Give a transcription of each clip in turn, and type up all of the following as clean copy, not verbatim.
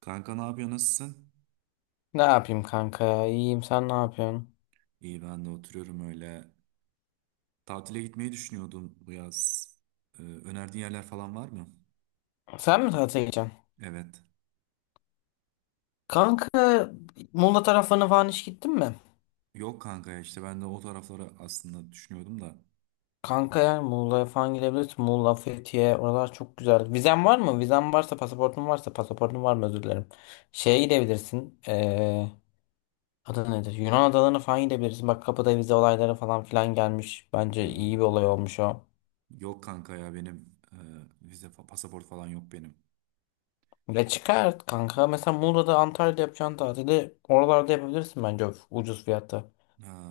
Kanka ne yapıyor, nasılsın? Ne yapayım kanka ya? İyiyim sen ne yapıyorsun? İyi, ben de oturuyorum öyle. Tatile gitmeyi düşünüyordum bu yaz. Önerdiğin yerler falan var mı? Sen mi tatile gideceksin? Evet. Kanka Muğla taraflarına falan hiç gittin mi? Yok kanka ya, işte ben de o tarafları aslında düşünüyordum da. Kanka yani Muğla'ya falan gidebilirsin. Muğla, Fethiye oralar çok güzel. Vizen var mı? Vizen varsa pasaportun varsa pasaportun var mı özür dilerim. Şeye gidebilirsin. Adı nedir? Yunan adalarına falan gidebilirsin. Bak kapıda vize olayları falan filan gelmiş. Bence iyi Hmm. bir olay olmuş o. Yok kanka ya, benim vize fa- pasaport falan yok benim. ve çıkar kanka. Mesela Muğla'da Antalya'da yapacağın tatili oralarda yapabilirsin bence ucuz fiyata.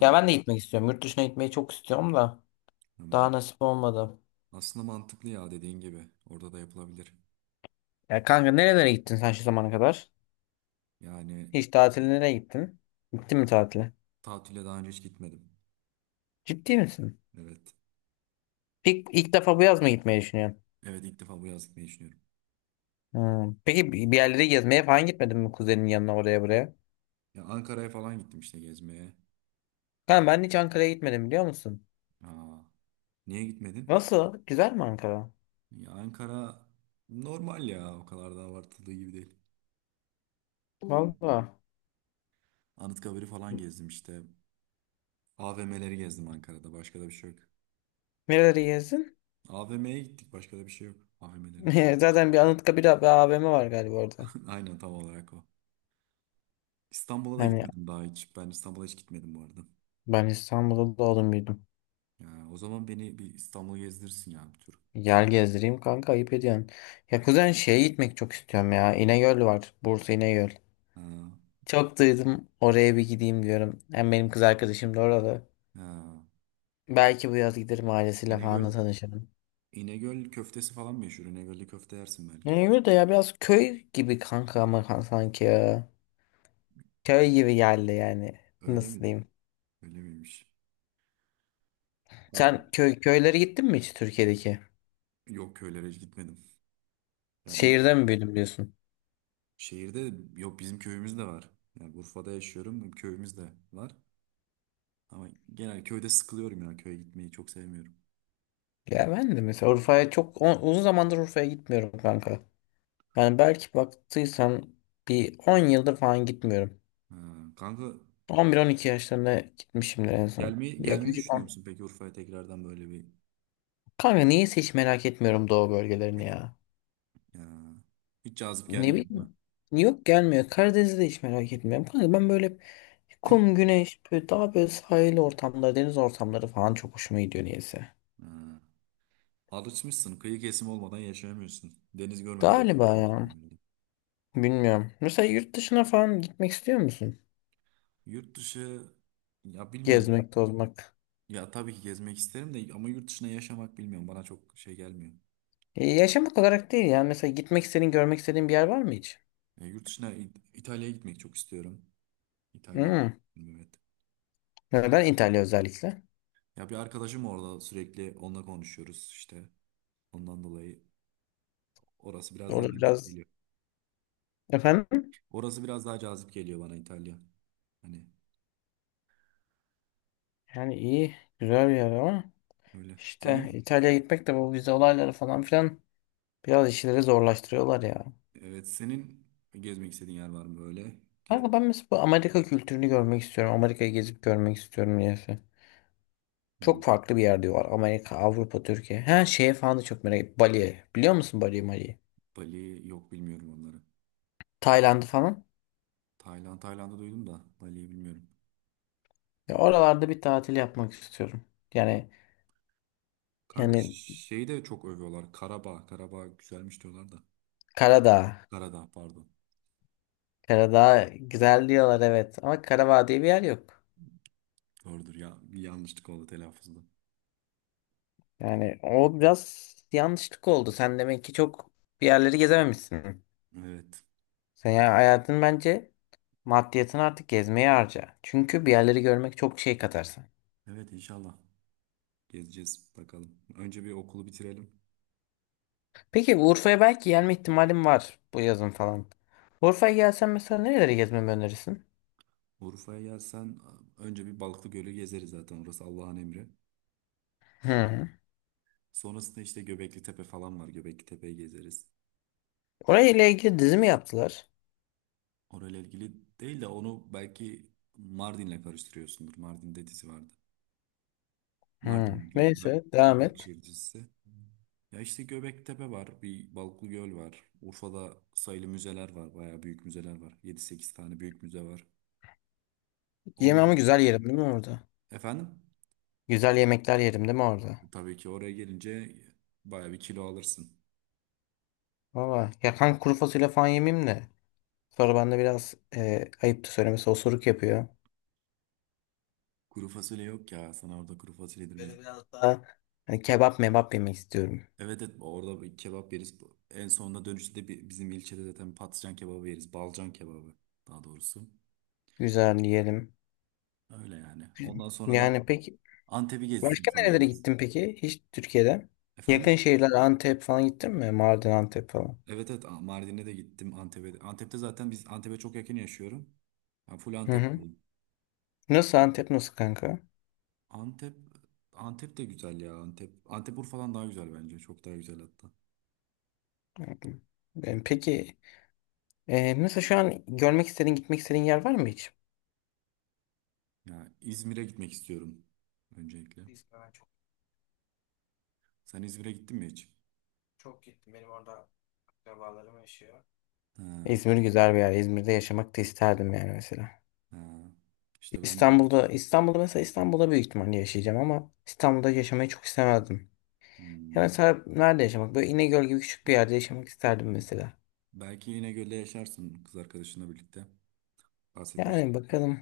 Ya ben de gitmek istiyorum. Yurt dışına gitmeyi çok istiyorum da ben, daha nasip olmadı. aslında mantıklı ya dediğin gibi. Orada da yapılabilir. Ya kanka nerelere gittin sen şu zamana kadar? Yani Hiç tatile nereye gittin? Gittin mi tatile? tatile daha önce hiç gitmedim. Ciddi misin? Evet. İlk defa bu yaz mı gitmeyi düşünüyorsun? Evet, ilk defa bu yaz gitmeyi düşünüyorum. Hmm. Peki bir yerlere gezmeye falan gitmedin mi kuzenin yanına oraya buraya? Ya Ankara'ya falan gittim işte gezmeye. Kanka ben hiç Ankara'ya gitmedim biliyor musun? Aa, niye gitmedin? Nasıl? Güzel mi Ankara? Ya Ankara normal ya, o kadar da abartıldığı gibi değil. Valla. Anıtkabir'i falan gezdim işte. AVM'leri gezdim, Ankara'da başka da bir şey yok. Nereleri gezdin? AVM'ye gittik, başka da bir şey yok. AVM'leri. Zaten bir Anıtkabir bir AVM var galiba orada. Aynen, tam olarak o. İstanbul'a da Hani gitmedim daha hiç. Ben İstanbul'a hiç gitmedim bu arada. ben İstanbul'da doğdum büyüdüm. Ya, o zaman beni bir İstanbul'u gezdirsin ya, bir tur. Yer gezdireyim kanka ayıp ediyorsun. Ya kuzen şeye gitmek çok istiyorum ya. İnegöl var. Bursa İnegöl. Ha, Çok duydum oraya bir gideyim diyorum. Hem benim kız arkadaşım da orada. ha. Belki bu yaz giderim ailesiyle falan da İnegöl, tanışırım. İnegöl köftesi falan meşhur. İnegöl'de köfte yersin belki. İnegöl de ya biraz köy gibi kanka ama sanki ya. Köy gibi geldi yani. Öyle Nasıl mi? diyeyim? Öyle miymiş? Artık Sen köylere gittin mi hiç Türkiye'deki? yok, köylere hiç gitmedim. Ya Şehirde mi büyüdüm diyorsun? şehirde de- yok, bizim köyümüz de var. Yani Urfa'da yaşıyorum. Köyümüz de var. Ama genel köyde sıkılıyorum ya. Köye gitmeyi çok sevmiyorum. Ya ben de mesela Urfa'ya çok uzun zamandır Urfa'ya gitmiyorum kanka. Yani belki baktıysan bir 10 yıldır falan gitmiyorum. Ha, kanka, 11 12 yaşlarında gitmişimdir en son. gelmeyi Yaklaşık düşünüyor 10. musun peki Urfa'ya tekrardan böyle bir Kanka niyeyse hiç merak etmiyorum doğu bölgelerini ya. ya, hiç cazip Ne gelmiyor değil mi? bileyim. Yok gelmiyor. Karadeniz'i de hiç merak etmiyorum. Kanka ben böyle hep kum, güneş, böyle daha böyle sahil ortamları, deniz ortamları falan çok hoşuma gidiyor niyeyse. Ha, alışmışsın. Kıyı kesimi olmadan yaşayamıyorsun. Deniz görmeden Galiba yaşayamıyorsun ya. herhalde. Bilmiyorum. Mesela yurt dışına falan gitmek istiyor musun? Yurt dışı ya, bilmiyorum. Gezmek, tozmak. Ya tabii ki gezmek isterim de ama yurt dışına yaşamak bilmiyorum. Bana çok şey gelmiyor. Yaşamak olarak değil ya. Mesela gitmek istediğin, görmek istediğin bir yer var mı hiç? Ya, yurt dışına İ- İtalya'ya gitmek çok istiyorum. İtalya. Hmm. Evet. Neden İtalya özellikle? Ya bir arkadaşım orada, sürekli onunla konuşuyoruz işte. Ondan dolayı orası biraz daha Orada cazip biraz geliyor. efendim Orası biraz daha cazip geliyor bana İtalya. Hani yani iyi güzel bir yer ama öyle. işte Senin İtalya'ya gitmek de bu vize olayları falan filan biraz işleri zorlaştırıyorlar ya. evet, senin gezmek istediğin yer var mı böyle? Gidip Kanka ben mesela bu Amerika kültürünü görmek istiyorum. Amerika'yı gezip görmek istiyorum niyeyse. Çok hmm, farklı bir yer diyorlar. Amerika, Avrupa, Türkiye. Her şeye falan da çok merak ediyorum. Bali'ye. Biliyor musun Bali'yi, Mali'yi? Bali yok, bilmiyorum onları. Tayland'ı falan. Tayland, Tayland'ı duydum da Bali'yi bilmiyorum. Ya oralarda bir tatil yapmak istiyorum. Yani Kanka yani şeyi de çok övüyorlar. Karabağ. Karabağ güzelmiş diyorlar da. Karadağ. Karadağ pardon. Karadağ güzel diyorlar evet. Ama Karadağ diye bir yer yok. Doğrudur ya. Bir yanlışlık oldu telaffuzda. Yani o biraz yanlışlık oldu. Sen demek ki çok bir yerleri gezememişsin. Evet. Sen ya hayatın bence maddiyatını artık gezmeye harca. Çünkü bir yerleri görmek çok şey katarsın. Evet, inşallah. Gezeceğiz bakalım. Önce bir okulu bitirelim. Peki Urfa'ya belki gelme ihtimalim var bu yazın falan. Urfa'ya gelsen mesela nereleri gezmemi önerirsin? Urfa'ya gelsen önce bir Balıklıgöl'ü gezeriz, zaten orası Allah'ın emri. Hı. Sonrasında işte Göbekli Tepe falan var. Göbekli Tepe'yi gezeriz. Orayla ile ilgili dizi mi yaptılar? Orayla ilgili değil de, onu belki Mardin'le karıştırıyorsundur. Mardin'de dizi vardı. Hı. Mardin diye uzak, Neyse devam uzak et. şehir dizisi. Ya işte Göbekli Tepe var. Bir Balıklıgöl var. Urfa'da sayılı müzeler var. Bayağı büyük müzeler var. 7-8 tane büyük müze var. Yeme Onlar... ama güzel yerim değil mi orada? Efendim? Güzel yemekler yerim değil mi orada? Tabii ki oraya gelince bayağı bir kilo alırsın. Valla yakan kuru fasulye falan yemeyeyim de. Sonra bende biraz ayıp da söylemesi osuruk yapıyor. Kuru fasulye yok ya. Sana orada kuru fasulye yedirmeyiz. Böyle biraz daha hani kebap mebap yemek istiyorum. Evet, evet, orada bir kebap yeriz. En sonunda dönüşte de bi- bizim ilçede zaten patlıcan kebabı yeriz. Balcan kebabı daha doğrusu. Güzel yiyelim. Öyle yani. Ondan sonra da Yani peki Antep'i gezdiririm başka sana nerelere biraz. gittin peki? Hiç Türkiye'de. Yakın Efendim? şehirler Antep falan gittin mi? Mardin, Antep falan. Evet, evet, A- Mardin'e de gittim, Antep'e. De- Antep'te zaten biz, Antep'e çok yakın yaşıyorum. Ben full Hı hı. Antep'teyim. Nasıl Antep nasıl kanka? Antep Antep de güzel ya Antep. Antep Urfa'dan daha güzel bence. Çok daha güzel hatta. Hı. Peki, nasıl şu an görmek istediğin gitmek istediğin yer var mı hiç? Ya İzmir'e gitmek istiyorum öncelikle. Ben çok Sen İzmir'e gittin mi hiç? çok gittim. Benim orada akrabalarım yaşıyor. Ha. İzmir güzel bir yer. İzmir'de yaşamak da isterdim yani mesela. Ha, işte ben de İstanbul'da mesela İstanbul'da büyük ihtimalle yaşayacağım ama İstanbul'da yaşamayı çok istemezdim. Ya hmm. mesela nerede yaşamak? Böyle İnegöl gibi küçük bir yerde yaşamak isterdim mesela. Belki yine gölde yaşarsın kız arkadaşınla birlikte. Bahsetmiştim. Yani bakalım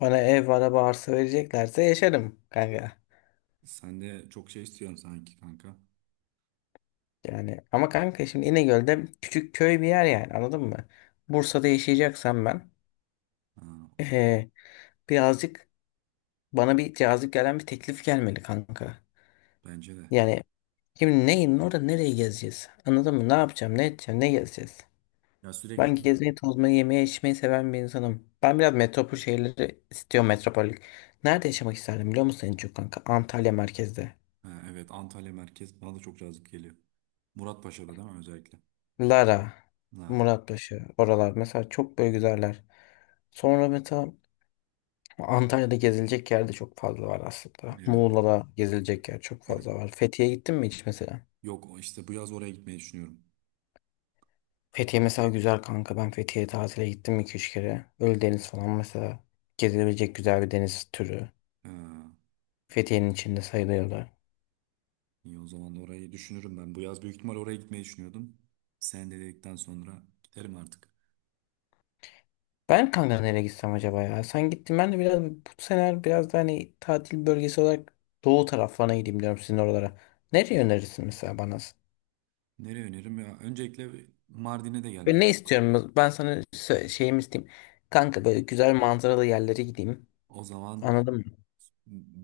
bana ev, araba, arsa vereceklerse yaşarım kanka. Sen de çok şey istiyorsun sanki kanka. Yani ama kanka şimdi İnegöl'de küçük köy bir yer yani anladın mı? Bursa'da yaşayacaksam ben Ha, eee, birazcık bana bir cazip gelen bir teklif gelmeli kanka. bence de. Yani şimdi neyin orada nereye gezeceğiz? Anladın mı? Ne yapacağım, ne edeceğim, ne gezeceğiz? Ya sürekli Ben gezmeyi, tozmayı, yemeği, içmeyi seven bir insanım. Ben biraz metropol şehirleri istiyorum metropolik. Nerede yaşamak isterdim biliyor musun en çok kanka? Antalya merkezde. ha, evet, Antalya merkez bana da çok cazip geliyor. Muratpaşa'da değil mi özellikle? Lara, Lara. Muratpaşa, oralar mesela çok böyle güzeller. Sonra mesela Antalya'da gezilecek yer de çok fazla var aslında. Evet. Muğla'da gezilecek yer çok fazla var. Fethiye'ye gittin mi hiç mesela? Yok, o işte bu yaz oraya gitmeyi düşünüyorum. Fethiye mesela güzel kanka. Ben Fethiye'ye tatile gittim 2-3 kere. Ölüdeniz falan mesela gezilebilecek güzel bir deniz türü. Ha, Fethiye'nin içinde sayılıyorlar. iyi, o zaman orayı düşünürüm ben. Bu yaz büyük ihtimal oraya gitmeyi düşünüyordum. Sen de dedikten sonra giderim artık. Ben kanka nereye gitsem acaba ya? Sen gittin ben de biraz bu sene biraz da hani tatil bölgesi olarak doğu taraflarına gideyim diyorum sizin oralara. Nereye önerirsin mesela bana? Nereye öneririm ya? Öncelikle bir Mardin'e de Ve gelmeli. ne istiyorum? Ben sana sö- şeyimi isteyeyim. Kanka böyle güzel manzaralı yerlere gideyim. O zaman Anladın mı?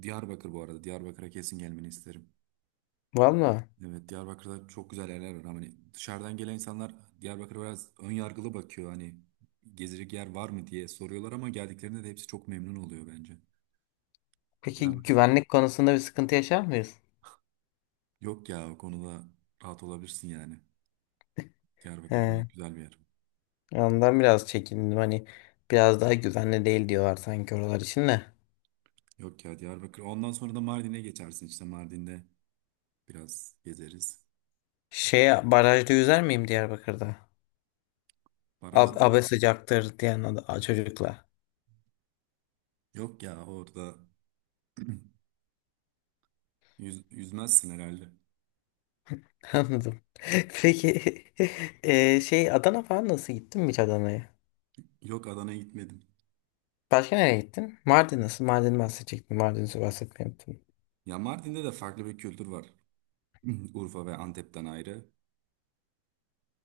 Diyarbakır bu arada. Diyarbakır'a kesin gelmeni isterim. Valla. Evet, Diyarbakır'da çok güzel yerler var. Hani dışarıdan gelen insanlar Diyarbakır'a biraz ön yargılı bakıyor. Hani gezecek yer var mı diye soruyorlar, ama geldiklerinde de hepsi çok memnun oluyor bence. Peki Diyarbakır. güvenlik konusunda bir sıkıntı yaşar mıyız? Yok ya, o konuda rahat olabilirsin yani. Diyarbakır He. gayet güzel bir yer. Ondan biraz çekindim. Hani biraz daha güvenli değil diyorlar sanki oralar için de. Yok ya, Diyarbakır. Ondan sonra da Mardin'e geçersin. İşte Mardin'de biraz gezeriz. Şeye barajda yüzer miyim Diyarbakır'da? Ab Barajlar. abe sıcaktır diyen ad- a- çocukla. Yok ya, orada yüzmezsin herhalde. Anladım. Peki şey Adana falan nasıl gittin mi hiç Adana'ya? Yok, Adana'ya gitmedim. Başka nereye gittin? Mardin nasıl? Mardin bahsedecektim. Mardin'i bahsetmeyi unuttum. Ya Mardin'de de farklı bir kültür var. Urfa ve Antep'ten ayrı.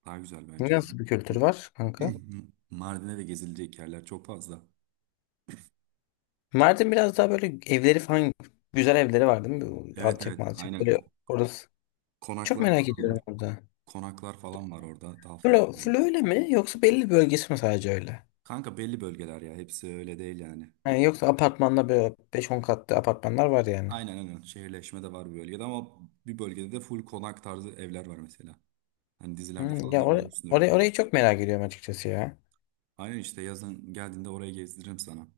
Daha güzel bence. Mar- Nasıl bir kültür var kanka? Mardin'de de gezilecek yerler çok fazla. Mardin biraz daha böyle evleri falan güzel evleri var değil mi? Bu Evet, Alçak evet, malçak aynen, böyle Ko- orası. Çok konaklar merak falan var. ediyorum orada. Konaklar falan var orada, daha Böyle farklı yani. full öyle mi yoksa belli bir bölgesi mi sadece öyle? Kanka belli bölgeler ya, hepsi öyle değil yani. Yani yoksa apartmanda böyle beş on katlı apartmanlar var yani. Aynen, aynen, şehirleşme de var bir bölgede, ama bir bölgede de full konak tarzı evler var mesela. Hani dizilerde Hmm, falan ya da görmüşsündür bu. Orayı çok merak ediyorum açıkçası ya. Aynen, işte yazın geldiğinde orayı gezdiririm sana.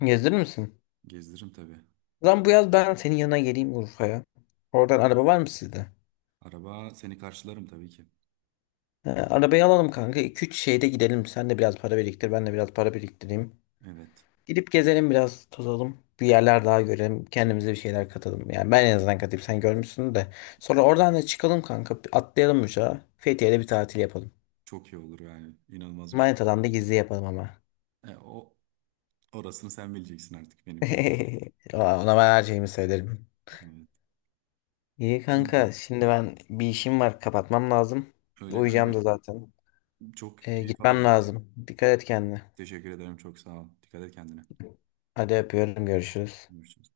Gezdirir misin? Gezdiririm tabii. Lan bu yaz ben senin yanına geleyim Urfa'ya. Oradan araba var mı sizde? Araba, seni karşılarım tabii ki. He, arabayı alalım kanka. 2-3 şeyde gidelim. Sen de biraz para biriktir. Ben de biraz para biriktireyim. Evet. Gidip gezelim biraz tozalım. Bir yerler daha görelim. Kendimize bir şeyler katalım. Yani ben en azından katayım. Sen görmüşsün de. Sonra oradan da çıkalım kanka. Bir Atlayalım uçağa. Fethiye'de bir tatil yapalım. Çok iyi olur yani. İnanılmaz bir film. Manitadan da gizli yapalım ama. O orasını sen bileceksin artık, benim çünkü. Aa, Ona ben her şeyimi söylerim. Evet. İyi Öyle. kanka. Şimdi ben bir işim var. Kapatmam lazım. Öyle kanka. Uyuyacağım da zaten. Çok keyif Gitmem aldım. lazım. Dikkat et kendine. Teşekkür ederim. Çok sağ ol. Dikkat et kendine. Hadi öpüyorum. Görüşürüz. Görüşürüz.